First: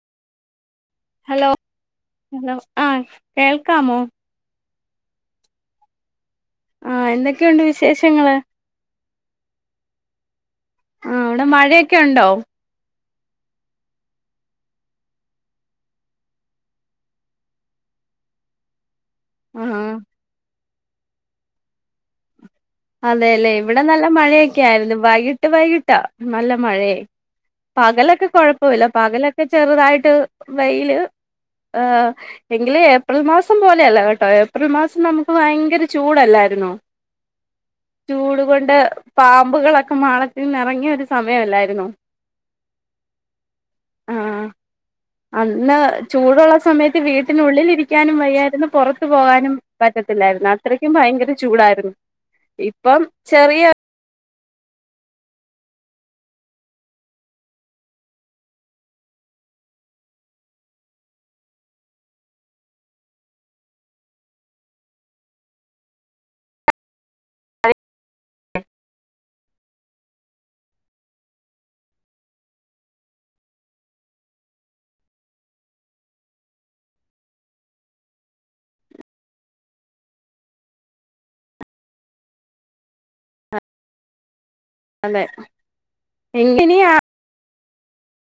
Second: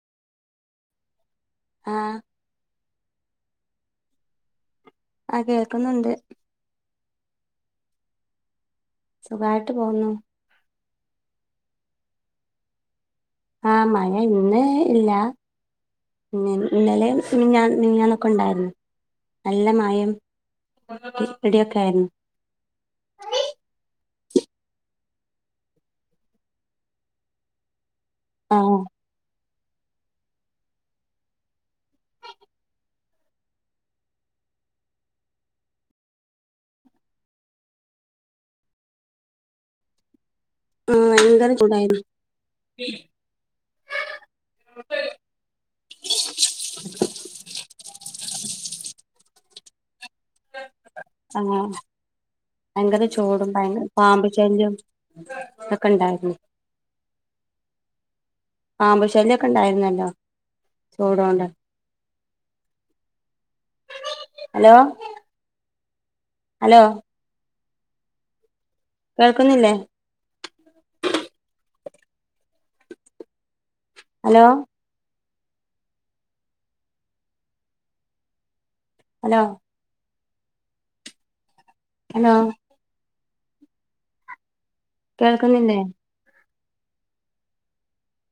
Hello ആഹ് hello ആ കേൾക്കാമോ ആഹ് കേൾക്കുന്നുണ്ട് ആഹ് എന്തൊക്കെയുണ്ട് വിശേഷങ്ങള് സുഖായിട്ട് പോകുന്നു ആഹ് അവിടെ മഴയൊക്കെ ഉണ്ടോ ആഹ് മഴ ഇന്ന് ഇല്ല പിന്നെ ഇന്നലെ പിന്നഞാ നൊക്കെ ഉണ്ടായിരുന്നു ആ നല്ല മഴം ഇടിയൊക്കെ ആയിരുന്നു അതെയല്ലേ ഇവിടെ നല്ല മഴയൊക്കെ ആയിരുന്നു വൈകിട്ട് വൈകിട്ടാ നല്ല മഴയെ പകലൊക്കെ ആഹ് കൊഴപ്പല്ല പകലൊക്കെ ചെറുതായിട്ട് വെയില് ഏഹ എങ്കില് ഏപ്രിൽ മാസം പോലെയല്ല കേട്ടോ ഏപ്രിൽ മാസം നമുക്ക് ഭയങ്കര ചൂടല്ലായിരുന്നൊ ചൂട് കൊണ്ട് പാമ്പുകളൊക്കെ മാള ഇന്ന ഇറങ്ങിയ ഒരു ആഹ് ഭയങ്കര സമയല്ലായിരുന്നോ ചൂടായിരുന്നു ആഹ അന്ന് ചൂടുള്ള സമയത്ത് വീട്ടിനുള്ളിലിരിക്കാനും വയ്യായിരുന്നു പുറത്തു പോകാനും പറ്റത്തില്ലായിരുന്നു അത്രയ്ക്കും ഭയങ്കര ആഹ് ചൂടായിരുന്നു ഇപ്പം ഭയങ്കര ചൂടും ചെറിയ ഭയങ്കര പാമ്പ് ശല്യം തൊക്കെ ഇണ്ടായിരുന്നു. പാമ്പു ശല്യൊക്കെ ഇണ്ടായിരുന്നല്ലോ ചൂടോണ്ട് ഹലോ ഹലോ കേൾക്കുന്നില്ലേ? ഹലോ ഹലോ ഹലോ അതെ കേൾക്കുന്നില്ലേ എങ്ങനയാ